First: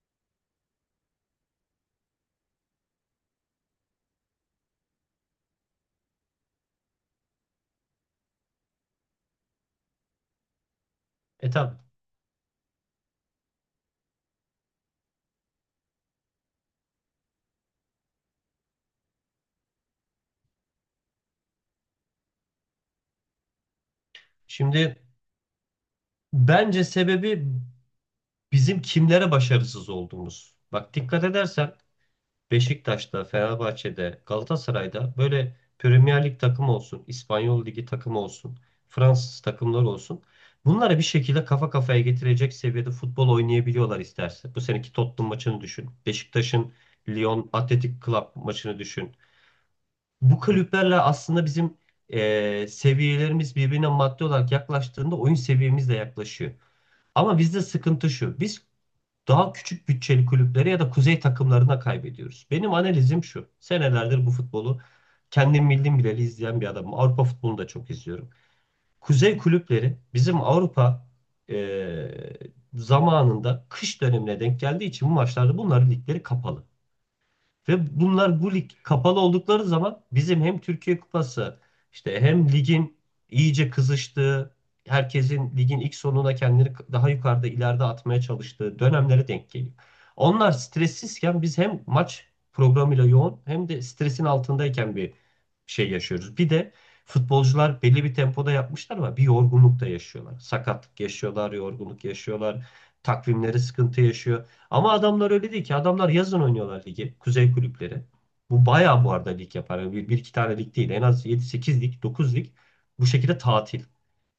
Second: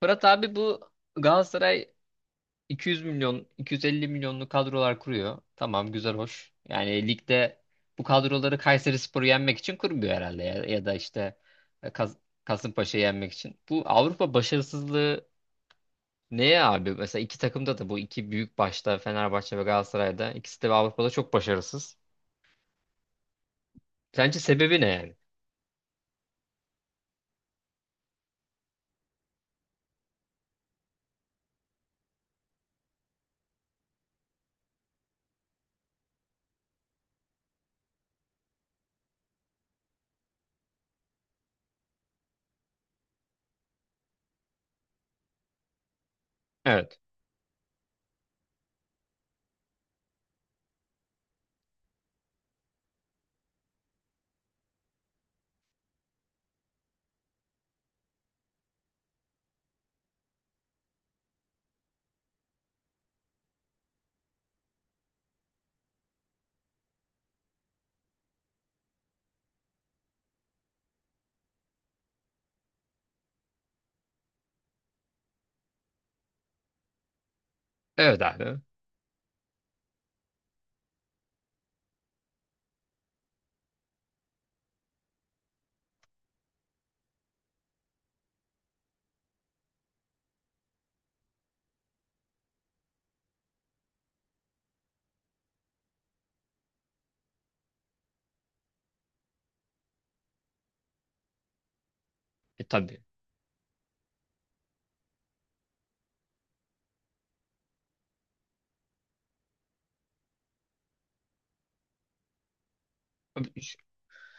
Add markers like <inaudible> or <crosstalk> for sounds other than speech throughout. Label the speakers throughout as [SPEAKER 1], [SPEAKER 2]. [SPEAKER 1] Fırat abi, bu Galatasaray 200 milyon, 250 milyonlu kadrolar kuruyor. Tamam, güzel, hoş. Yani ligde bu kadroları Kayserispor'u yenmek için kurmuyor herhalde ya, ya da işte
[SPEAKER 2] E tabii.
[SPEAKER 1] e, Kas Kasımpaşa'yı yenmek için. Bu Avrupa başarısızlığı neye abi? Mesela iki takımda da bu iki büyük, başta Fenerbahçe ve Galatasaray'da, ikisi de Avrupa'da çok başarısız. Sence sebebi ne
[SPEAKER 2] Şimdi
[SPEAKER 1] yani?
[SPEAKER 2] bence sebebi bizim kimlere başarısız olduğumuz. Bak dikkat edersen Beşiktaş'ta, Fenerbahçe'de, Galatasaray'da böyle Premier Lig takımı olsun, İspanyol Ligi takımı olsun, Fransız takımları olsun. Bunları bir şekilde kafa kafaya getirecek seviyede futbol oynayabiliyorlar isterse. Bu seneki Tottenham maçını düşün. Beşiktaş'ın
[SPEAKER 1] Evet.
[SPEAKER 2] Lyon Athletic Club maçını düşün. Bu kulüplerle aslında bizim seviyelerimiz birbirine maddi olarak yaklaştığında oyun seviyemiz de yaklaşıyor. Ama bizde sıkıntı şu. Biz daha küçük bütçeli kulüplere ya da kuzey takımlarına kaybediyoruz. Benim analizim şu. Senelerdir bu futbolu kendim bildim bileli izleyen bir adamım. Avrupa futbolunu da çok izliyorum. Kuzey kulüpleri bizim Avrupa e, zamanında kış dönemine denk geldiği için bu maçlarda bunların ligleri kapalı. Ve
[SPEAKER 1] Evet
[SPEAKER 2] bunlar bu
[SPEAKER 1] abi.
[SPEAKER 2] lig kapalı oldukları zaman bizim hem Türkiye Kupası işte hem ligin iyice kızıştığı, herkesin ligin ilk sonuna kendini daha yukarıda ileride atmaya çalıştığı dönemlere denk geliyor. Onlar stressizken biz hem maç programıyla yoğun hem de stresin altındayken bir şey yaşıyoruz. Bir de futbolcular belli bir tempoda yapmışlar ama bir yorgunluk da yaşıyorlar. Sakatlık yaşıyorlar, yorgunluk
[SPEAKER 1] E
[SPEAKER 2] yaşıyorlar.
[SPEAKER 1] tabii.
[SPEAKER 2] Takvimleri sıkıntı yaşıyor. Ama adamlar öyle değil ki. Adamlar yazın oynuyorlar ligi. Kuzey kulüpleri. Bu bayağı bu arada lig yapar. Yani bir iki tane lig değil. En az yedi sekiz lig, 9 lig. Bu şekilde tatil.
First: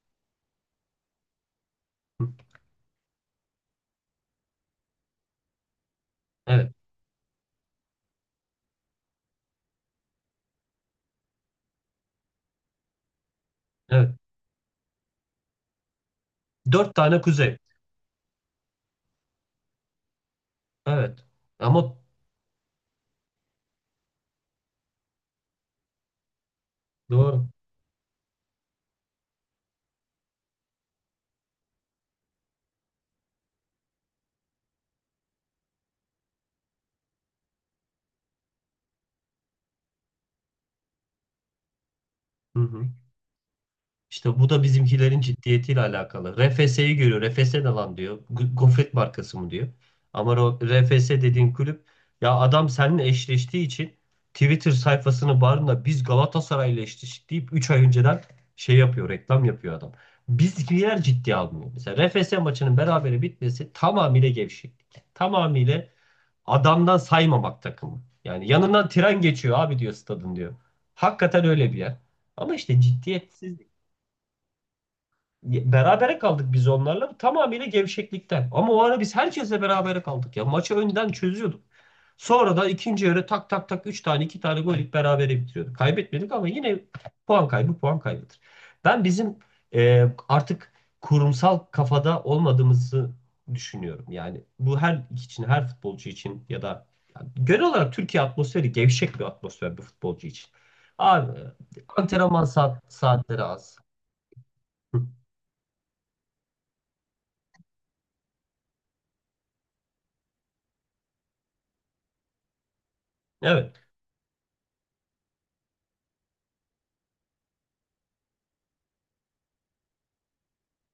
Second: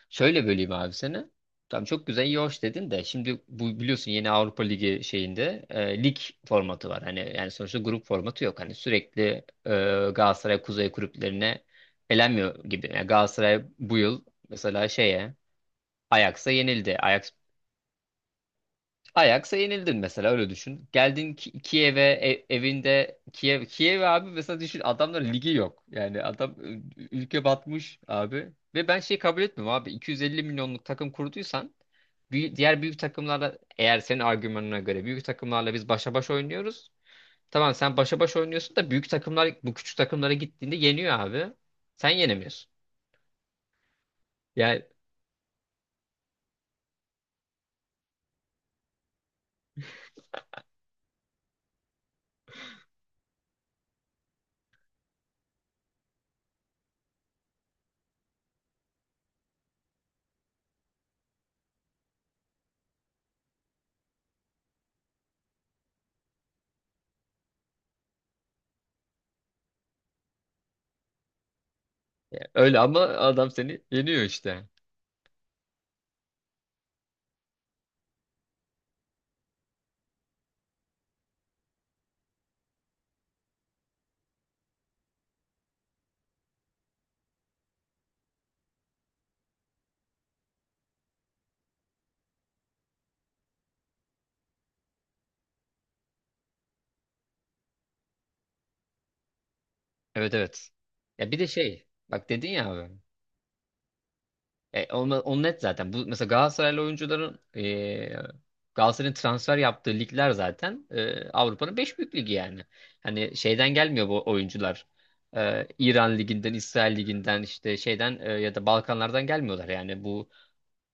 [SPEAKER 1] Şöyle böleyim abi seni. Tamam, çok güzel,
[SPEAKER 2] Hı.
[SPEAKER 1] iyi hoş dedin de şimdi bu biliyorsun, yeni Avrupa Ligi şeyinde lig
[SPEAKER 2] Evet.
[SPEAKER 1] formatı var. Hani yani sonuçta grup formatı yok. Hani sürekli e, Galatasaray Kuzey kulüplerine elenmiyor gibi. Yani Galatasaray bu
[SPEAKER 2] Evet.
[SPEAKER 1] yıl mesela şeye Ajax'a
[SPEAKER 2] Dört
[SPEAKER 1] yenildi.
[SPEAKER 2] tane
[SPEAKER 1] Ajax
[SPEAKER 2] kuzey.
[SPEAKER 1] Ajax'a yenildin mesela, öyle düşün.
[SPEAKER 2] Evet.
[SPEAKER 1] Geldin
[SPEAKER 2] Ama
[SPEAKER 1] Kiev'e, evinde Kiev abi, mesela düşün, adamların ligi yok. Yani adam ülke
[SPEAKER 2] doğru.
[SPEAKER 1] batmış abi. Ve ben şey kabul etmiyorum abi. 250 milyonluk takım kurduysan diğer büyük takımlarla, eğer senin argümanına göre büyük takımlarla biz başa baş oynuyoruz. Tamam, sen başa baş oynuyorsun da büyük takımlar bu küçük takımlara gittiğinde yeniyor abi. Sen
[SPEAKER 2] Hı
[SPEAKER 1] yenemiyorsun.
[SPEAKER 2] hı. İşte bu da
[SPEAKER 1] Yani
[SPEAKER 2] bizimkilerin ciddiyetiyle alakalı. RFS'yi görüyor. RFS ne lan diyor. Gofret markası mı diyor. Ama o RFS dediğin kulüp ya adam seninle eşleştiği için Twitter sayfasını barında biz Galatasaray'la eşleştik deyip 3 ay önceden şey yapıyor, reklam yapıyor adam. Bizimkiler ciddiye almıyor. Mesela RFS maçının berabere bitmesi tamamıyla gevşeklik. Tamamıyla adamdan saymamak takımı. Yani yanından tren geçiyor abi diyor stadın diyor. Hakikaten öyle bir yer. Ama
[SPEAKER 1] öyle,
[SPEAKER 2] işte
[SPEAKER 1] ama adam
[SPEAKER 2] ciddiyetsiz.
[SPEAKER 1] seni yeniyor işte.
[SPEAKER 2] Berabere kaldık biz onlarla tamamıyla gevşeklikten. Ama o ara biz herkesle berabere kaldık ya. Maçı önden çözüyorduk. Sonra da ikinci yarı tak tak tak 3 tane 2 tane gol yiyip berabere bitiriyorduk. Kaybetmedik ama yine puan kaybı puan kaybıdır. Ben bizim artık kurumsal kafada olmadığımızı düşünüyorum. Yani bu her için her futbolcu için ya da yani genel olarak Türkiye atmosferi gevşek bir atmosfer bir futbolcu
[SPEAKER 1] Evet,
[SPEAKER 2] için.
[SPEAKER 1] evet. Ya
[SPEAKER 2] Abi
[SPEAKER 1] bir de şey bak,
[SPEAKER 2] antrenman
[SPEAKER 1] dedin ya
[SPEAKER 2] saat,
[SPEAKER 1] abi.
[SPEAKER 2] saatleri az.
[SPEAKER 1] E, onu,
[SPEAKER 2] <laughs>
[SPEAKER 1] onu net zaten. Bu mesela Galatasaraylı oyuncuların, Galatasaray'ın transfer yaptığı ligler zaten Avrupa'nın 5 büyük ligi yani. Hani şeyden
[SPEAKER 2] Evet,
[SPEAKER 1] gelmiyor bu oyuncular. İran liginden, İsrail liginden, işte şeyden, ya da Balkanlardan gelmiyorlar yani. Bu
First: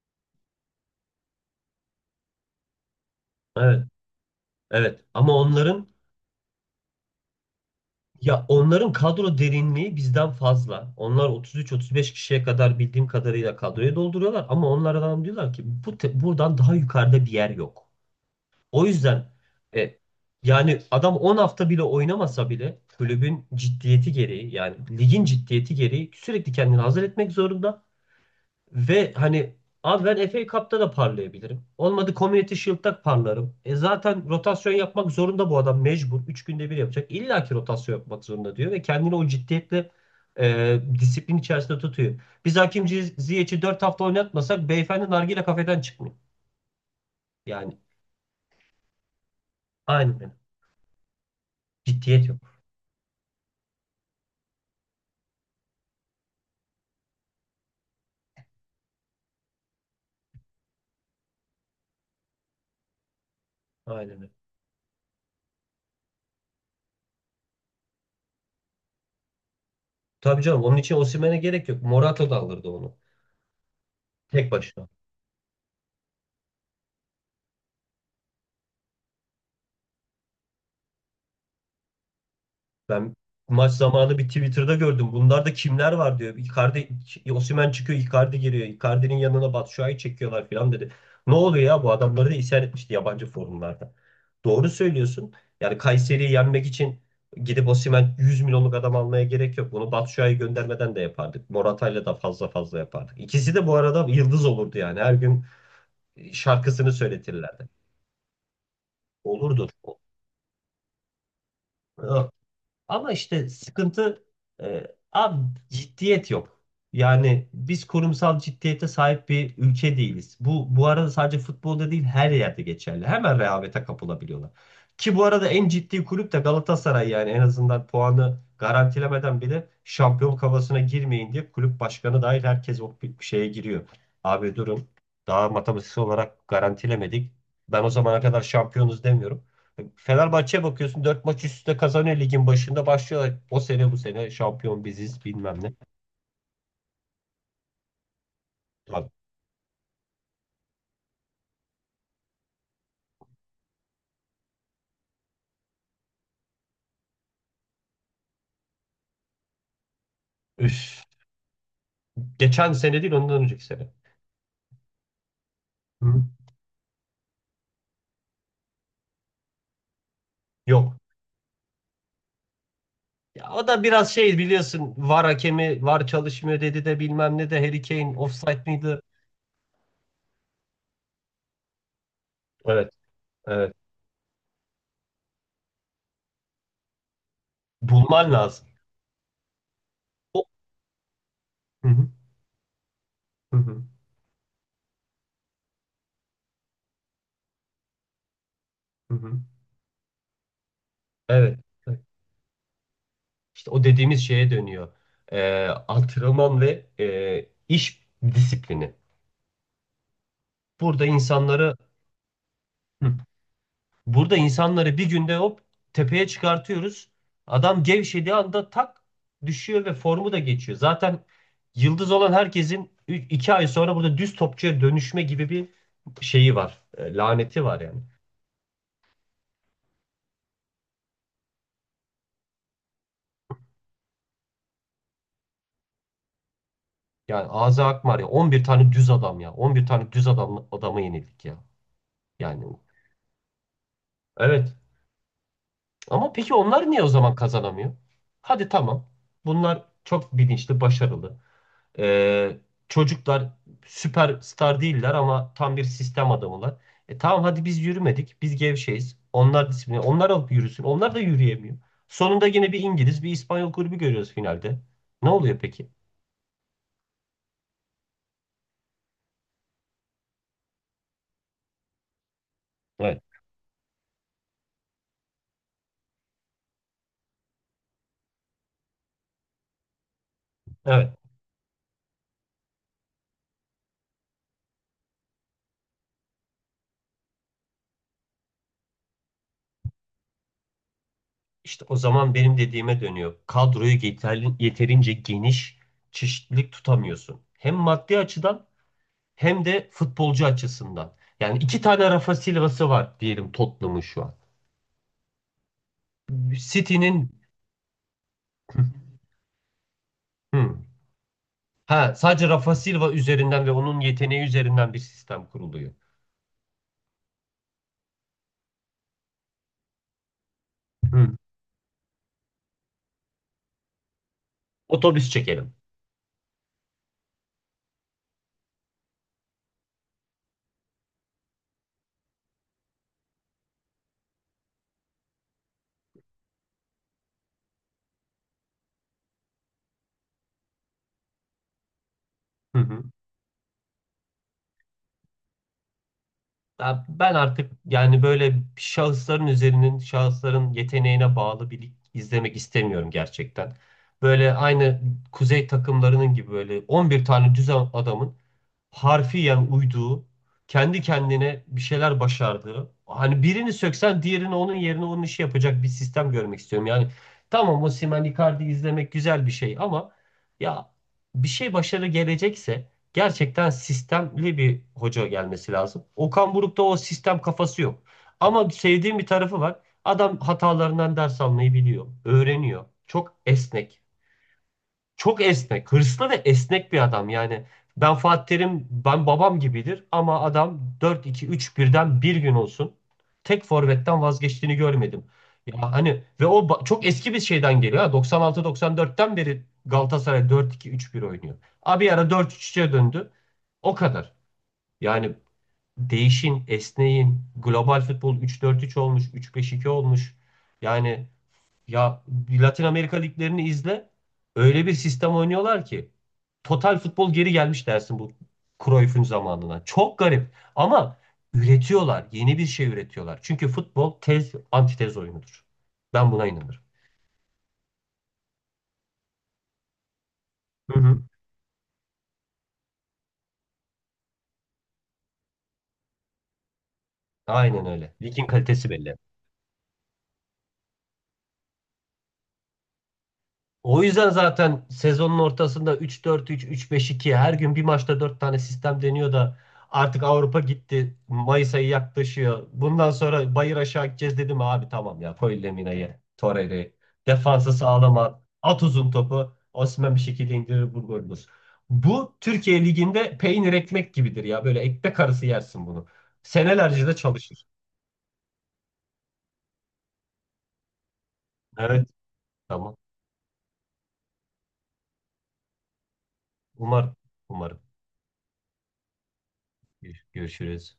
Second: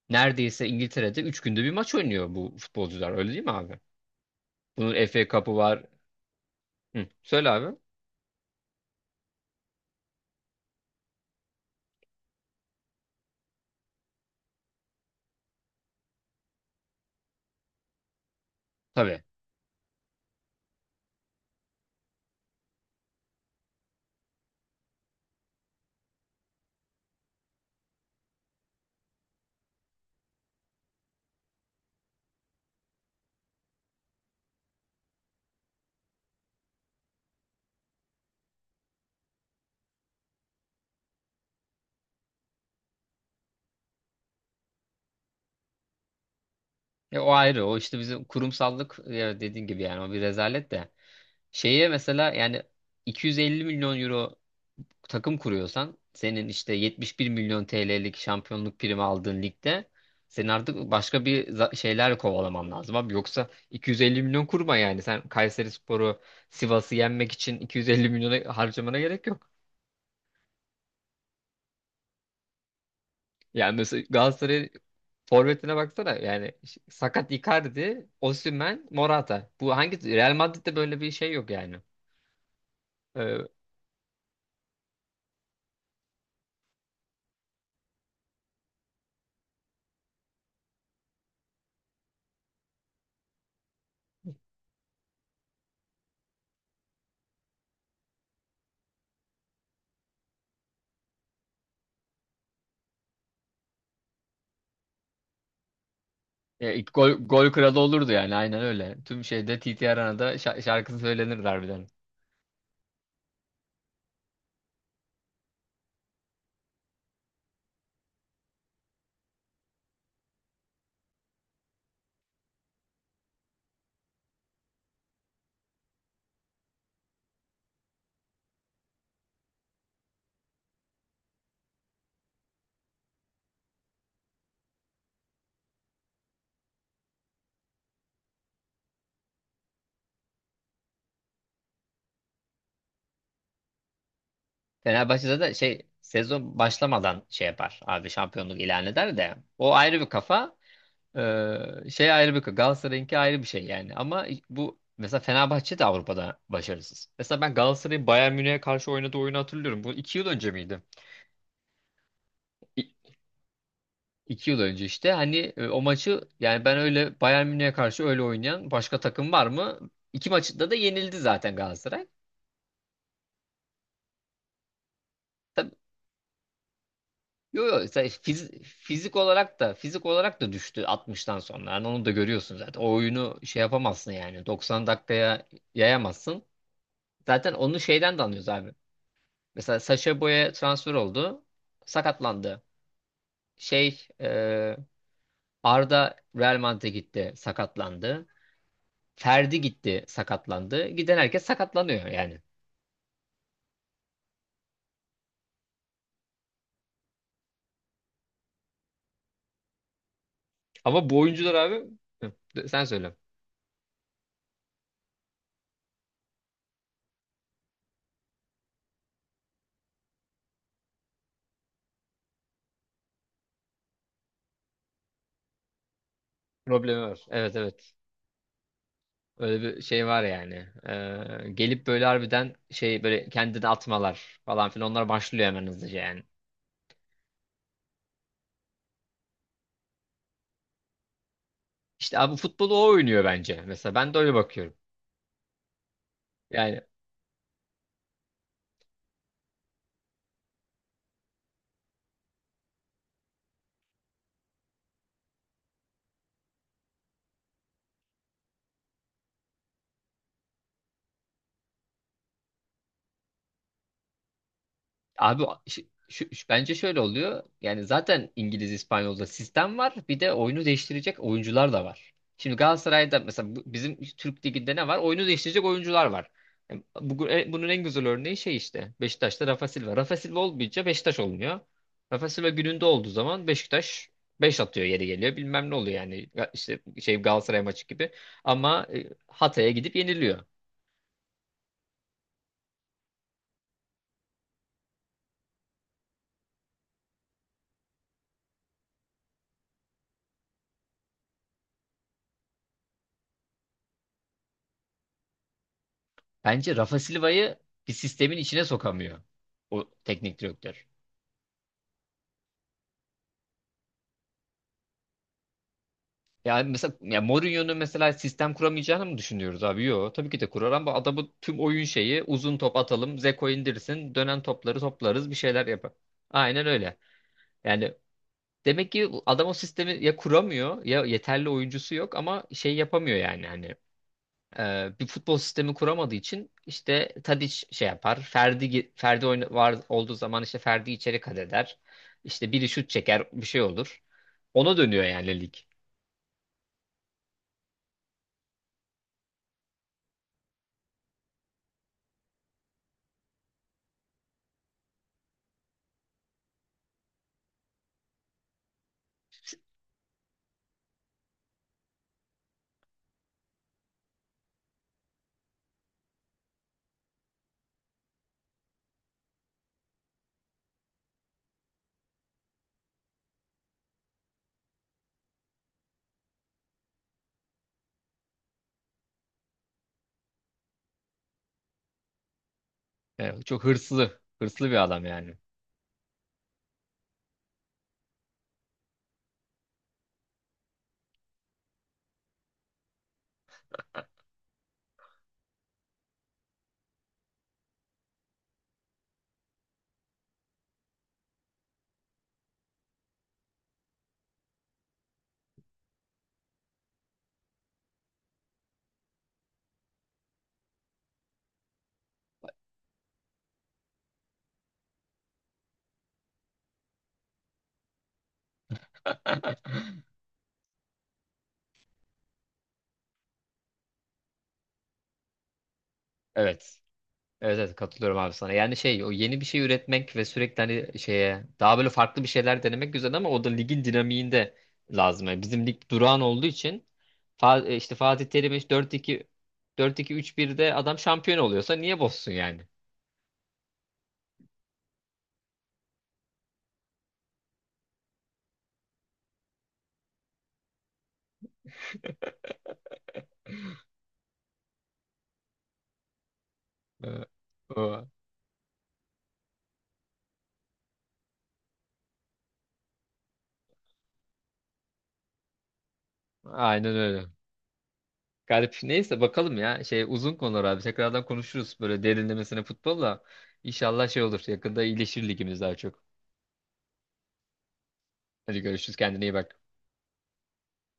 [SPEAKER 1] neredeyse İngiltere'de 3 günde bir maç oynuyor bu futbolcular. Öyle değil mi abi?
[SPEAKER 2] evet. Evet
[SPEAKER 1] Bunun FA
[SPEAKER 2] ama
[SPEAKER 1] Cup'ı var. Hı, söyle abi.
[SPEAKER 2] onların kadro derinliği bizden fazla. Onlar 33-35 kişiye kadar bildiğim kadarıyla kadroyu dolduruyorlar ama onlardan diyorlar ki bu buradan daha yukarıda bir yer yok. O
[SPEAKER 1] Tabii.
[SPEAKER 2] yüzden e, yani adam 10 hafta bile oynamasa bile kulübün ciddiyeti gereği yani ligin ciddiyeti gereği sürekli kendini hazır etmek zorunda. Ve hani abi ben FA Cup'ta da parlayabilirim. Olmadı Community Shield'da parlarım. E zaten rotasyon yapmak zorunda bu adam mecbur. 3 günde bir yapacak. İlla ki rotasyon yapmak zorunda diyor ve kendini o ciddiyetle disiplin içerisinde tutuyor. Biz Hakim Ziyech'i 4 hafta oynatmasak beyefendi nargile kafeden çıkmıyor.
[SPEAKER 1] O ayrı. O
[SPEAKER 2] Yani
[SPEAKER 1] işte bizim kurumsallık, dediğin gibi yani, o
[SPEAKER 2] aynen
[SPEAKER 1] bir
[SPEAKER 2] öyle.
[SPEAKER 1] rezalet de. Şeye
[SPEAKER 2] Ciddiyet
[SPEAKER 1] mesela,
[SPEAKER 2] yok.
[SPEAKER 1] yani 250 milyon euro takım kuruyorsan senin işte 71 milyon TL'lik şampiyonluk primi aldığın ligde senin artık başka bir şeyler kovalaman lazım abi. Yoksa
[SPEAKER 2] Aynen
[SPEAKER 1] 250
[SPEAKER 2] öyle.
[SPEAKER 1] milyon kurma yani. Sen Kayserispor'u, Sivas'ı yenmek için 250 milyona harcamana gerek yok.
[SPEAKER 2] Tabii canım onun için Osimhen'e gerek yok. Morata da alırdı onu.
[SPEAKER 1] Yani mesela
[SPEAKER 2] Tek
[SPEAKER 1] Galatasaray
[SPEAKER 2] başına.
[SPEAKER 1] forvetine baksana. Yani, sakat Icardi, Osimhen, Morata. Bu hangi, Real Madrid'de böyle bir şey yok yani.
[SPEAKER 2] Ben
[SPEAKER 1] Ee,
[SPEAKER 2] maç zamanı bir Twitter'da gördüm. Bunlar da kimler var diyor. Icardi, Osimhen çıkıyor, Icardi giriyor. Icardi'nin yanına Batshuayi çekiyorlar falan dedi. Ne oluyor ya bu adamları da isyan etmişti yabancı forumlarda. Doğru söylüyorsun. Yani Kayseri'yi yenmek için gidip Osimhen 100 milyonluk adam almaya gerek yok. Bunu Batshuayi göndermeden de yapardık. Morata'yla da fazla fazla yapardık. İkisi de bu arada yıldız olurdu yani. Her gün
[SPEAKER 1] e,
[SPEAKER 2] şarkısını
[SPEAKER 1] gol, gol
[SPEAKER 2] söyletirlerdi.
[SPEAKER 1] kralı olurdu yani, aynen öyle. Tüm şeyde
[SPEAKER 2] Olurdu.
[SPEAKER 1] TT Arena'da şarkısı söylenirdi harbiden.
[SPEAKER 2] Ama işte sıkıntı, e, abi, ciddiyet yok. Yani biz kurumsal ciddiyete sahip bir ülke değiliz. Bu, bu arada, sadece futbolda değil her yerde geçerli. Hemen rehavete kapılabiliyorlar. Ki bu arada en ciddi kulüp de Galatasaray yani en azından puanı garantilemeden bile şampiyon kafasına girmeyin diye kulüp başkanı dahil herkes o bir şeye giriyor. Abi durun, daha matematiksel olarak garantilemedik. Ben o zamana kadar şampiyonuz demiyorum. Fenerbahçe'ye bakıyorsun 4 maç üst üste kazanıyor ligin başında başlıyorlar. O sene bu sene şampiyon biziz
[SPEAKER 1] Fenerbahçe'de de
[SPEAKER 2] bilmem ne.
[SPEAKER 1] şey, sezon başlamadan şey yapar. Abi, şampiyonluk ilan
[SPEAKER 2] Abi,
[SPEAKER 1] eder de. O ayrı bir kafa. Şey ayrı bir kafa. Galatasaray'ınki ayrı bir şey yani. Ama bu mesela Fenerbahçe de Avrupa'da başarısız. Mesela ben Galatasaray'ın Bayern Münih'e karşı oynadığı oyunu hatırlıyorum. Bu 2 yıl önce miydi?
[SPEAKER 2] üf. Geçen
[SPEAKER 1] İ-
[SPEAKER 2] sene değil ondan önceki sene.
[SPEAKER 1] 2 yıl önce işte. Hani o maçı,
[SPEAKER 2] Hı?
[SPEAKER 1] yani ben öyle Bayern Münih'e karşı öyle oynayan başka takım var mı? İki maçta da
[SPEAKER 2] Yok.
[SPEAKER 1] yenildi zaten Galatasaray.
[SPEAKER 2] Ya o da biraz şey biliyorsun VAR hakemi, VAR çalışmıyor dedi de bilmem ne de
[SPEAKER 1] Yo,
[SPEAKER 2] Harry
[SPEAKER 1] yo, sen
[SPEAKER 2] Kane offside miydi?
[SPEAKER 1] fizik olarak da, düştü 60'tan sonra. Yani onu da görüyorsun zaten.
[SPEAKER 2] Evet,
[SPEAKER 1] O oyunu şey
[SPEAKER 2] evet.
[SPEAKER 1] yapamazsın yani, 90 dakikaya yayamazsın. Zaten onu şeyden de
[SPEAKER 2] Bulman
[SPEAKER 1] anlıyoruz
[SPEAKER 2] lazım.
[SPEAKER 1] abi. Mesela Sacha
[SPEAKER 2] O...
[SPEAKER 1] Boey'e transfer oldu.
[SPEAKER 2] Hı hı,
[SPEAKER 1] Sakatlandı.
[SPEAKER 2] hı hı,
[SPEAKER 1] Şey, Arda Real Madrid'e gitti. Sakatlandı.
[SPEAKER 2] hı hı.
[SPEAKER 1] Ferdi gitti. Sakatlandı. Giden herkes
[SPEAKER 2] Evet. Evet.
[SPEAKER 1] sakatlanıyor yani.
[SPEAKER 2] İşte o dediğimiz şeye dönüyor. Antrenman ve e, iş disiplini. Burada
[SPEAKER 1] Ama bu oyuncular
[SPEAKER 2] insanları
[SPEAKER 1] abi. Hı, sen
[SPEAKER 2] Hı.
[SPEAKER 1] söyle.
[SPEAKER 2] Burada insanları bir günde hop tepeye çıkartıyoruz. Adam gevşediği anda tak düşüyor ve formu da geçiyor. Zaten yıldız olan herkesin 2 ay sonra burada düz topçuya dönüşme gibi bir şeyi var.
[SPEAKER 1] Problemi var. Evet,
[SPEAKER 2] Laneti var
[SPEAKER 1] evet.
[SPEAKER 2] yani.
[SPEAKER 1] Öyle bir şey var yani. Gelip böyle harbiden şey, böyle kendini atmalar falan filan, onlar başlıyor hemen hızlıca yani.
[SPEAKER 2] Yani Aza Akmar ya, 11 tane düz adam ya. 11 tane düz adam adama yenildik ya.
[SPEAKER 1] İşte abi,
[SPEAKER 2] Yani
[SPEAKER 1] futbolu o oynuyor bence. Mesela ben de öyle bakıyorum.
[SPEAKER 2] evet. Ama peki
[SPEAKER 1] Yani
[SPEAKER 2] onlar niye o zaman kazanamıyor? Hadi tamam. Bunlar çok bilinçli, başarılı. Ee, Çocuklar süperstar değiller ama tam bir sistem adamılar. E tamam hadi biz yürümedik. Biz gevşeyiz. Onlar disiplin. Onlar alıp yürüsün. Onlar da yürüyemiyor. Sonunda yine bir İngiliz, bir İspanyol kulübü görüyoruz finalde. Ne
[SPEAKER 1] abi,
[SPEAKER 2] oluyor peki?
[SPEAKER 1] bence şöyle oluyor. Yani zaten İngiliz, İspanyol'da sistem var. Bir de oyunu değiştirecek oyuncular da var. Şimdi Galatasaray'da
[SPEAKER 2] Evet.
[SPEAKER 1] mesela, bizim Türk Ligi'nde ne var? Oyunu değiştirecek oyuncular var. Yani bunun en güzel örneği şey işte, Beşiktaş'ta Rafa Silva. Rafa Silva olmayınca
[SPEAKER 2] Evet.
[SPEAKER 1] Beşiktaş olmuyor. Rafa Silva gününde olduğu zaman Beşiktaş 5 atıyor yeri geliyor. Bilmem ne oluyor yani. Ya, İşte şey, Galatasaray maçı gibi. Ama Hatay'a gidip yeniliyor.
[SPEAKER 2] İşte o zaman benim dediğime dönüyor. Kadroyu yeterli, yeterince geniş çeşitlilik tutamıyorsun. Hem maddi açıdan hem de futbolcu açısından. Yani iki tane Rafa Silva'sı var diyelim Tottenham'ın şu an.
[SPEAKER 1] Bence Rafa
[SPEAKER 2] City'nin.
[SPEAKER 1] Silva'yı bir sistemin içine
[SPEAKER 2] <laughs>
[SPEAKER 1] sokamıyor o teknik direktör.
[SPEAKER 2] <clears throat> Ha, sadece Rafa Silva üzerinden ve onun yeteneği üzerinden bir sistem kuruluyor.
[SPEAKER 1] Yani mesela, ya Mourinho'nun mesela sistem kuramayacağını mı düşünüyoruz abi? Yok. Tabii ki de kurar, ama
[SPEAKER 2] Hı.
[SPEAKER 1] adamın tüm oyun şeyi: uzun top atalım, Zeko indirsin, dönen topları toplarız,
[SPEAKER 2] Otobüs
[SPEAKER 1] bir şeyler
[SPEAKER 2] çekelim.
[SPEAKER 1] yapar. Aynen öyle. Yani demek ki adam o sistemi ya kuramıyor ya yeterli oyuncusu yok, ama şey yapamıyor yani, hani. Bir futbol sistemi kuramadığı için, işte Tadiç şey yapar. Ferdi oyna, var olduğu zaman işte Ferdi içeri kat eder. İşte biri
[SPEAKER 2] Hı
[SPEAKER 1] şut
[SPEAKER 2] hı.
[SPEAKER 1] çeker, bir şey olur. Ona dönüyor yani lig.
[SPEAKER 2] Ya ben artık yani böyle şahısların yeteneğine bağlı bir lig izlemek istemiyorum gerçekten. Böyle aynı kuzey takımlarının gibi böyle 11 tane düz adamın harfiyen uyduğu, kendi kendine bir şeyler başardığı. Hani birini söksen diğerini onun yerine onun işi yapacak bir sistem görmek istiyorum. Yani tamam, Osimhen Icardi izlemek güzel bir şey ama ya bir şey başarı gelecekse gerçekten sistemli bir hoca gelmesi lazım. Okan Buruk'ta o sistem kafası yok. Ama sevdiğim bir tarafı var. Adam hatalarından ders almayı biliyor, öğreniyor. Çok
[SPEAKER 1] Çok
[SPEAKER 2] esnek.
[SPEAKER 1] hırslı, bir adam yani.
[SPEAKER 2] Çok esnek. Hırslı ve esnek bir adam. Yani ben Fatih Terim, ben babam gibidir ama adam dört iki üç birden bir gün olsun tek forvetten vazgeçtiğini görmedim. Ya hani ve o çok eski bir şeyden geliyor. Ha. 96-94'ten beri Galatasaray dört iki üç bir oynuyor. Abi ara dört 3 3e döndü. O kadar. Yani değişin, esneyin. Global futbol üç dört üç olmuş, üç beş iki olmuş. Yani ya Latin Amerika liglerini izle. Öyle bir sistem oynuyorlar ki total futbol geri gelmiş dersin bu Cruyff'un zamanına.
[SPEAKER 1] <laughs>
[SPEAKER 2] Çok garip ama üretiyorlar. Yeni bir şey üretiyorlar. Çünkü futbol tez antitez oyunudur. Ben buna
[SPEAKER 1] Evet.
[SPEAKER 2] inanırım.
[SPEAKER 1] Evet, evet, katılıyorum abi sana. Yani şey, o yeni bir şey üretmek ve sürekli hani
[SPEAKER 2] Hı hı.
[SPEAKER 1] şeye daha böyle farklı bir şeyler denemek güzel, ama o da ligin dinamiğinde lazım. Yani bizim lig durağan olduğu için
[SPEAKER 2] Aynen
[SPEAKER 1] işte
[SPEAKER 2] öyle.
[SPEAKER 1] Fatih
[SPEAKER 2] Ligin
[SPEAKER 1] Terim işte
[SPEAKER 2] kalitesi belli.
[SPEAKER 1] 4-2-3-1'de adam şampiyon oluyorsa niye bozsun yani?
[SPEAKER 2] O yüzden zaten sezonun ortasında 3-4-3, 3-5-2 her gün bir maçta 4 tane sistem deniyor da artık Avrupa gitti. Mayıs ayı yaklaşıyor. Bundan sonra bayır aşağı gideceğiz dedim abi, tamam ya, koy Lemina'yı, Torreira'yı.
[SPEAKER 1] Ee,
[SPEAKER 2] Defansı
[SPEAKER 1] o-
[SPEAKER 2] sağlam at. At uzun topu. Osimhen bir şekilde indirir bu golü bulur. Bu Türkiye Ligi'nde peynir ekmek gibidir ya. Böyle ekmek arası yersin bunu.
[SPEAKER 1] Aynen
[SPEAKER 2] Senelerce de
[SPEAKER 1] öyle.
[SPEAKER 2] çalışır.
[SPEAKER 1] Garip. Neyse, bakalım ya. Şey, uzun konular abi. Tekrardan konuşuruz böyle,
[SPEAKER 2] Evet.
[SPEAKER 1] derinlemesine
[SPEAKER 2] Tamam.
[SPEAKER 1] futbolla. İnşallah şey olur, yakında iyileşir ligimiz daha çok.
[SPEAKER 2] Umarım. Umarım.
[SPEAKER 1] Hadi görüşürüz. Kendine iyi bak.
[SPEAKER 2] Görüşürüz.